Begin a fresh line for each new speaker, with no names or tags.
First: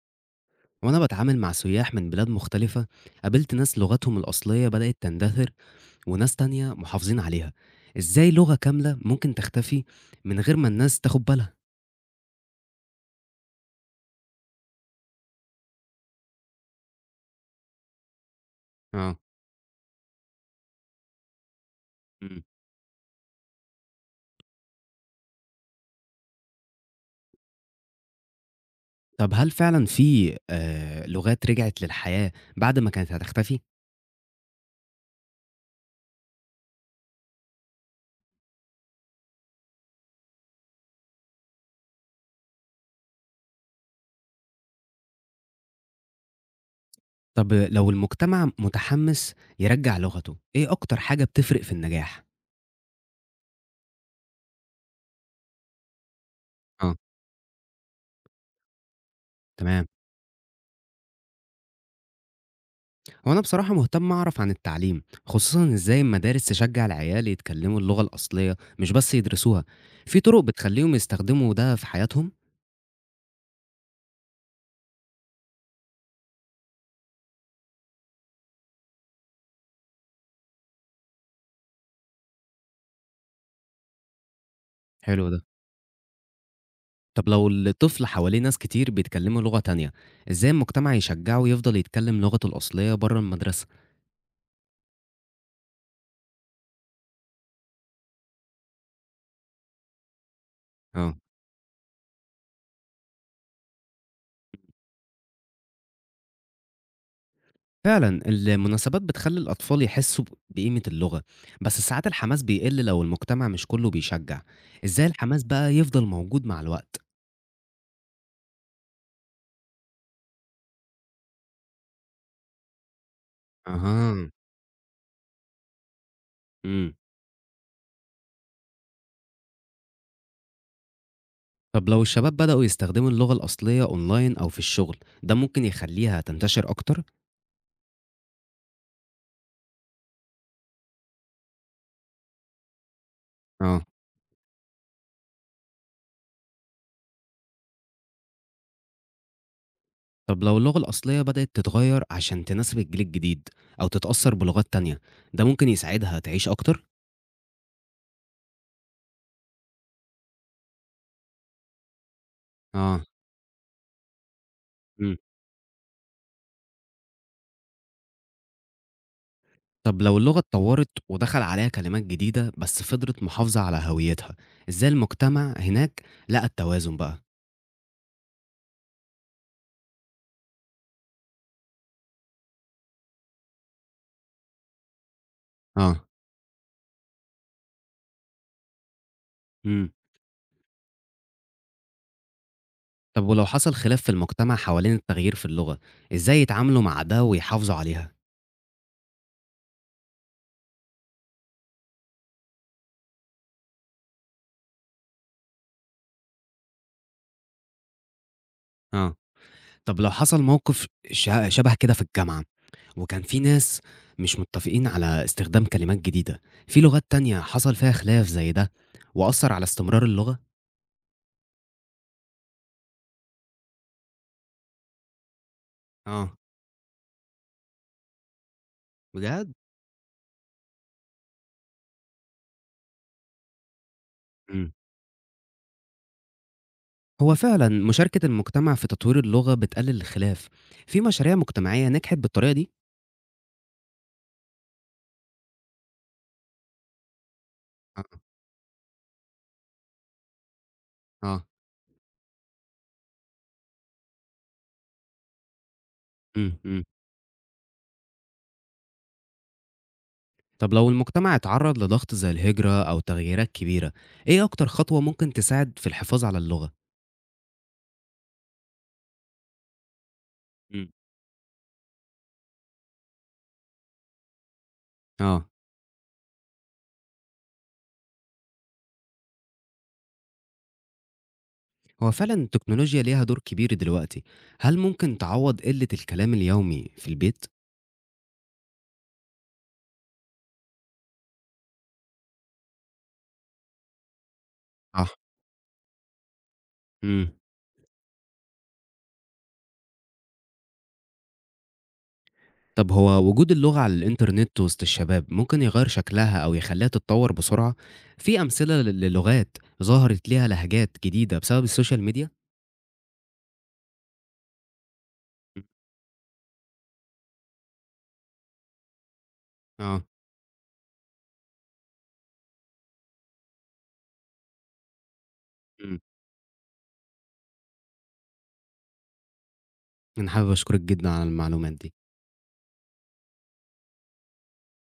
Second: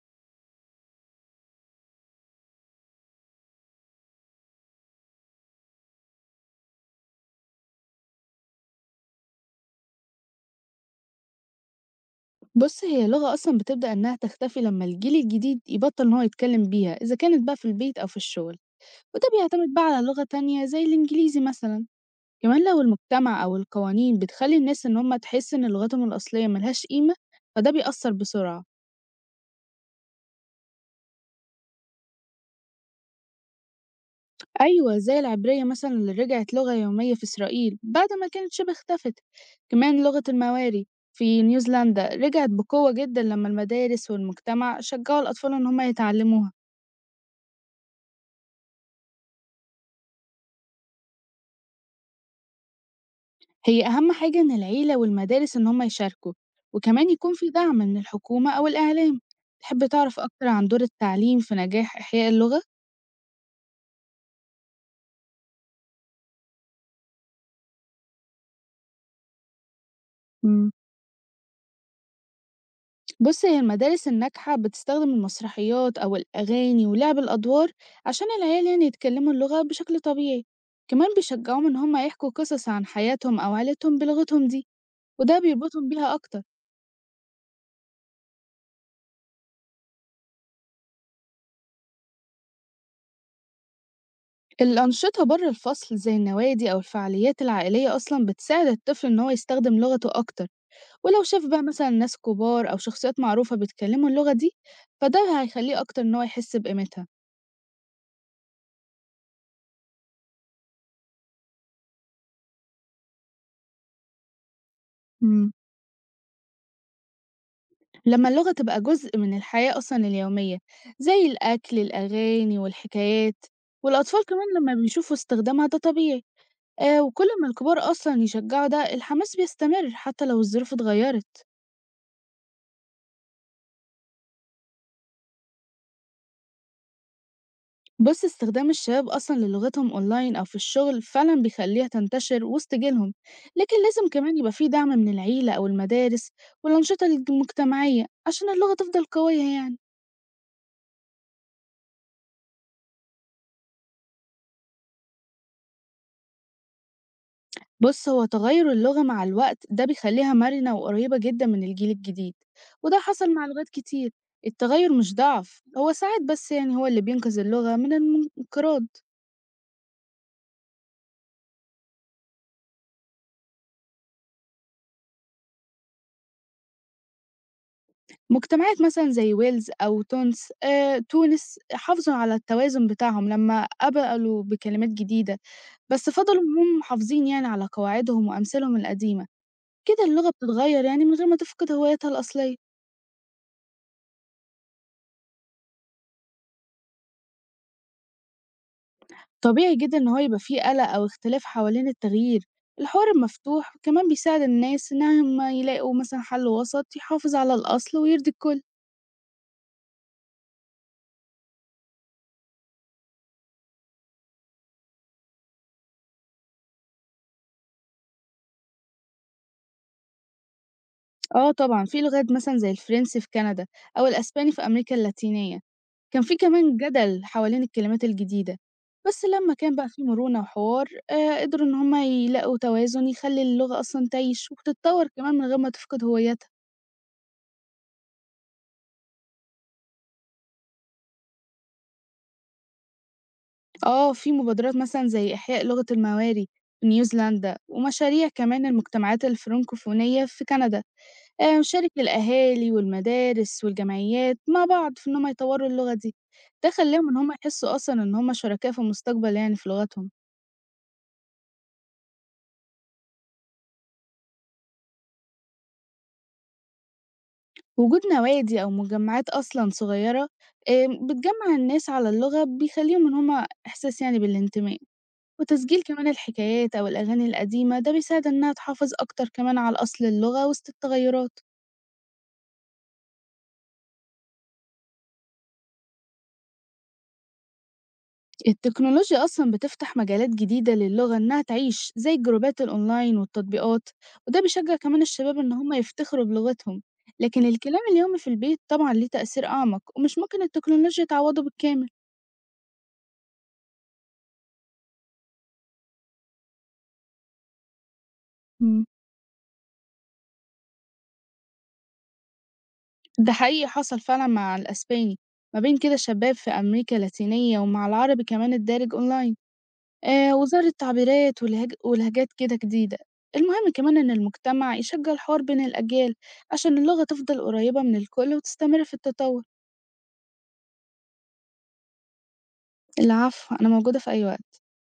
وأنا بتعامل مع سياح من بلاد مختلفة. قابلت ناس لغتهم الأصلية بدأت تندثر، وناس تانية محافظين عليها. إزاي لغة كاملة ممكن تختفي من غير ما الناس تاخد بالها؟
بُص، هي اللغة أصلًا بتبدأ إنها تختفي لمّا الجيل الجديد يبطّل إن هو يتكلّم بيها، إذا كانت بقى في البيت أو في الشغل،
آه.
وده بيعتمد بقى على لغة تانية زي الإنجليزي مثلًا.
مم.
كمان لو المجتمع أو القوانين بتخلّي الناس إن هم تحس إن لغتهم الأصلية ما لهاش قيمة، فده بيأثّر بسرعة.
طب هل فعلا في لغات رجعت للحياة بعد ما كانت هتختفي؟
أيوه، زي العبرية مثلًا اللي رجعت لغة يومية في إسرائيل بعد ما كانت شبه اختفت. كمان لغة الماوري في نيوزيلندا رجعت بقوة جدًا لمّا المدارس والمجتمع شجّعوا الأطفال إن هم يتعلّموها.
طب لو المجتمع متحمس يرجع لغته، إيه أكتر حاجة بتفرق في النجاح؟
هي أهم حاجة إن العيلة والمدارس إن هم يشاركوا،
آه.
وكمان يكون في دعم من الحكومة أو الإعلام. تحب
تمام.
تعرف أكتر عن دور التعليم في نجاح إحياء اللغة؟
هو أنا بصراحة مهتم أعرف عن التعليم، خصوصًا إزاي المدارس تشجع العيال يتكلموا اللغة الأصلية مش بس يدرسوها، في طرق
مم.
بتخليهم يستخدموا ده في حياتهم؟
بص، هي المدارس الناجحة بتستخدم المسرحيات أو الأغاني ولعب الأدوار عشان العيال يعني يتكلموا اللغة بشكل طبيعي. كمان بيشجعوهم إن هم يحكوا قصص عن حياتهم أو عيلتهم بلغتهم دي،
حلو
وده
ده.
بيربطهم بيها أكتر.
طب لو الطفل حواليه ناس كتير بيتكلموا لغة تانية، إزاي المجتمع يشجعه يفضل يتكلم لغته الأصلية بره المدرسة؟
الأنشطة بره الفصل زي النوادي أو الفعاليات العائلية أصلا بتساعد الطفل إن هو يستخدم لغته أكتر.
آه.
ولو شاف بقى مثلًا ناس كبار أو شخصيات معروفة بيتكلموا اللغة دي، فده هيخلّيه أكتر إن هو يحس بقيمتها.
فعلًا المناسبات بتخلي الأطفال يحسوا بقيمة اللغة، بس ساعات الحماس بيقل لو المجتمع مش كله بيشجع، إزاي الحماس
إمم.
بقى يفضل موجود مع الوقت؟
لمّا اللغة تبقى جزء من الحياة أصلًا اليومية، زي الأكل، الأغاني والحكايات، والأطفال
أها.
كمان لمّا بيشوفوا استخدامها ده طبيعي،
امم
وكل ما الكبار أصلًا يشجعوا ده، الحماس بيستمر حتى لو الظروف اتغيّرت.
طب لو الشباب بدأوا يستخدموا اللغة الأصلية أونلاين أو في الشغل، ده ممكن يخليها تنتشر أكتر؟
بص، استخدام الشباب أصلا للغتهم أونلاين أو في الشغل فعلا بيخليها تنتشر وسط جيلهم، لكن
اه.
لازم كمان يبقى فيه دعم من العيلة أو المدارس والأنشطة المجتمعية عشان اللغة تفضل قوية يعني.
طب لو اللغة الأصلية بدأت تتغير عشان تناسب الجيل الجديد أو تتأثر بلغات تانية، ده ممكن يساعدها تعيش أكتر؟
بص، هو تغير اللغة مع الوقت ده بيخليها مرنة وقريبة جدا من الجيل الجديد، وده
اه.
حصل مع لغات كتير. التغير مش
مم.
ضعف، هو ساعات بس يعني هو اللي بينقذ اللغة من الانقراض.
طب لو اللغة اتطورت ودخل عليها كلمات جديدة بس فضلت محافظة على هويتها، إزاي المجتمع هناك لقى التوازن بقى؟
مجتمعات مثلًا زي ويلز أو تونس، تونس حافظوا على التوازن بتاعهم لمّا قبلوا بكلمات جديدة،
اه.
بس فضلوا إن هم محافظين يعني على قواعدهم وأمثالهم القديمة،
مم.
كده اللغة بتتغيّر يعني من غير ما تفقد هويتها الأصلية.
طب ولو حصل خلاف في المجتمع حوالين التغيير في اللغة، إزاي يتعاملوا مع ده ويحافظوا عليها؟
طبيعي جدًا إن هو يبقى في قلق أو اختلاف حوالين التغيير، الحوار المفتوح كمان بيساعد الناس إنهم يلاقوا مثلًا حل وسط يحافظ على الأصل ويرضي الكل.
اه. طب لو حصل موقف شبه كده في الجامعة، وكان في ناس مش متفقين على استخدام كلمات جديدة، في لغات تانية حصل فيها خلاف زي ده، وأثّر على استمرار اللغة؟
آه طبعًا، في لغات مثلًا زي الفرنسي في كندا أو الأسباني في أمريكا اللاتينية. كان في
آه.
كمان جدل حوالين الكلمات الجديدة، بس
بجد؟
لمّا كان بقى في مرونة وحوار، قدروا إن هم يلاقوا توازن يخلّي اللغة أصلًا تعيش
إمم،
وتتطور كمان من غير ما تفقد هويتها.
هو فعلًا مشاركة المجتمع في تطوير اللغة بتقلل الخلاف، في مشاريع مجتمعية نجحت بالطريقة دي؟
آه، في مبادرات مثلًا زي إحياء لغة الماوري في نيوزيلندا،
آه،
ومشاريع كمان المجتمعات الفرنكوفونية في كندا،
آه،
شارك الأهالي والمدارس والجمعيات مع بعض في إن هم يطوروا اللغة دي،
إمم،
ده
إمم.
خلّاهم إن هم يحسوا أصلًا إن هم شركاء في المستقبل يعني في لغتهم.
طب لو المجتمع اتعرّض لضغط زي الهجرة أو تغييرات كبيرة، إيه أكتر خطوة ممكن تساعد في الحفاظ على اللغة؟
وجود نوادي أو مجمعات أصلًا صغيرة،
إمم،
بتجمّع الناس على اللغة بيخلّيهم إن هم إحساس يعني بالانتماء،
آه.
وتسجيل كمان الحكايات أو الأغاني القديمة ده بيساعد إنها تحافظ أكتر كمان على أصل اللغة وسط التغيرات.
هو فعلا التكنولوجيا ليها دور كبير دلوقتي. هل ممكن تعوض قلة الكلام اليومي في البيت؟
التكنولوجيا أصلًا بتفتح مجالات جديدة للغة إنها تعيش زي الجروبات الأونلاين والتطبيقات، وده بيشجع كمان
صح.
الشباب إن هم يفتخروا بلغتهم،
مم.
لكن الكلام اليومي في البيت طبعًا ليه تأثير أعمق ومش ممكن التكنولوجيا تعوّضه بالكامل.
طب هو وجود اللغة على الإنترنت وسط الشباب ممكن يغير شكلها أو يخليها تتطور بسرعة؟ في أمثلة
إمم.
للغات ظهرت ليها لهجات جديدة بسبب السوشيال ميديا؟
ده حقيقي حصل فعلًا مع الأسباني، ما
مم.
بين كده شباب في أمريكا اللاتينية ومع العربي كمان الدارج أونلاين،
آه.
وظهرت تعبيرات ولهجات كده جديدة، المهم كمان إن المجتمع يشجع الحوار بين
مم.
الأجيال عشان اللغة تفضل قريبة من الكل وتستمر في التطور.
أنا حابب أشكرك جدا على المعلومات دي
العفو، أنا موجودة في أي وقت.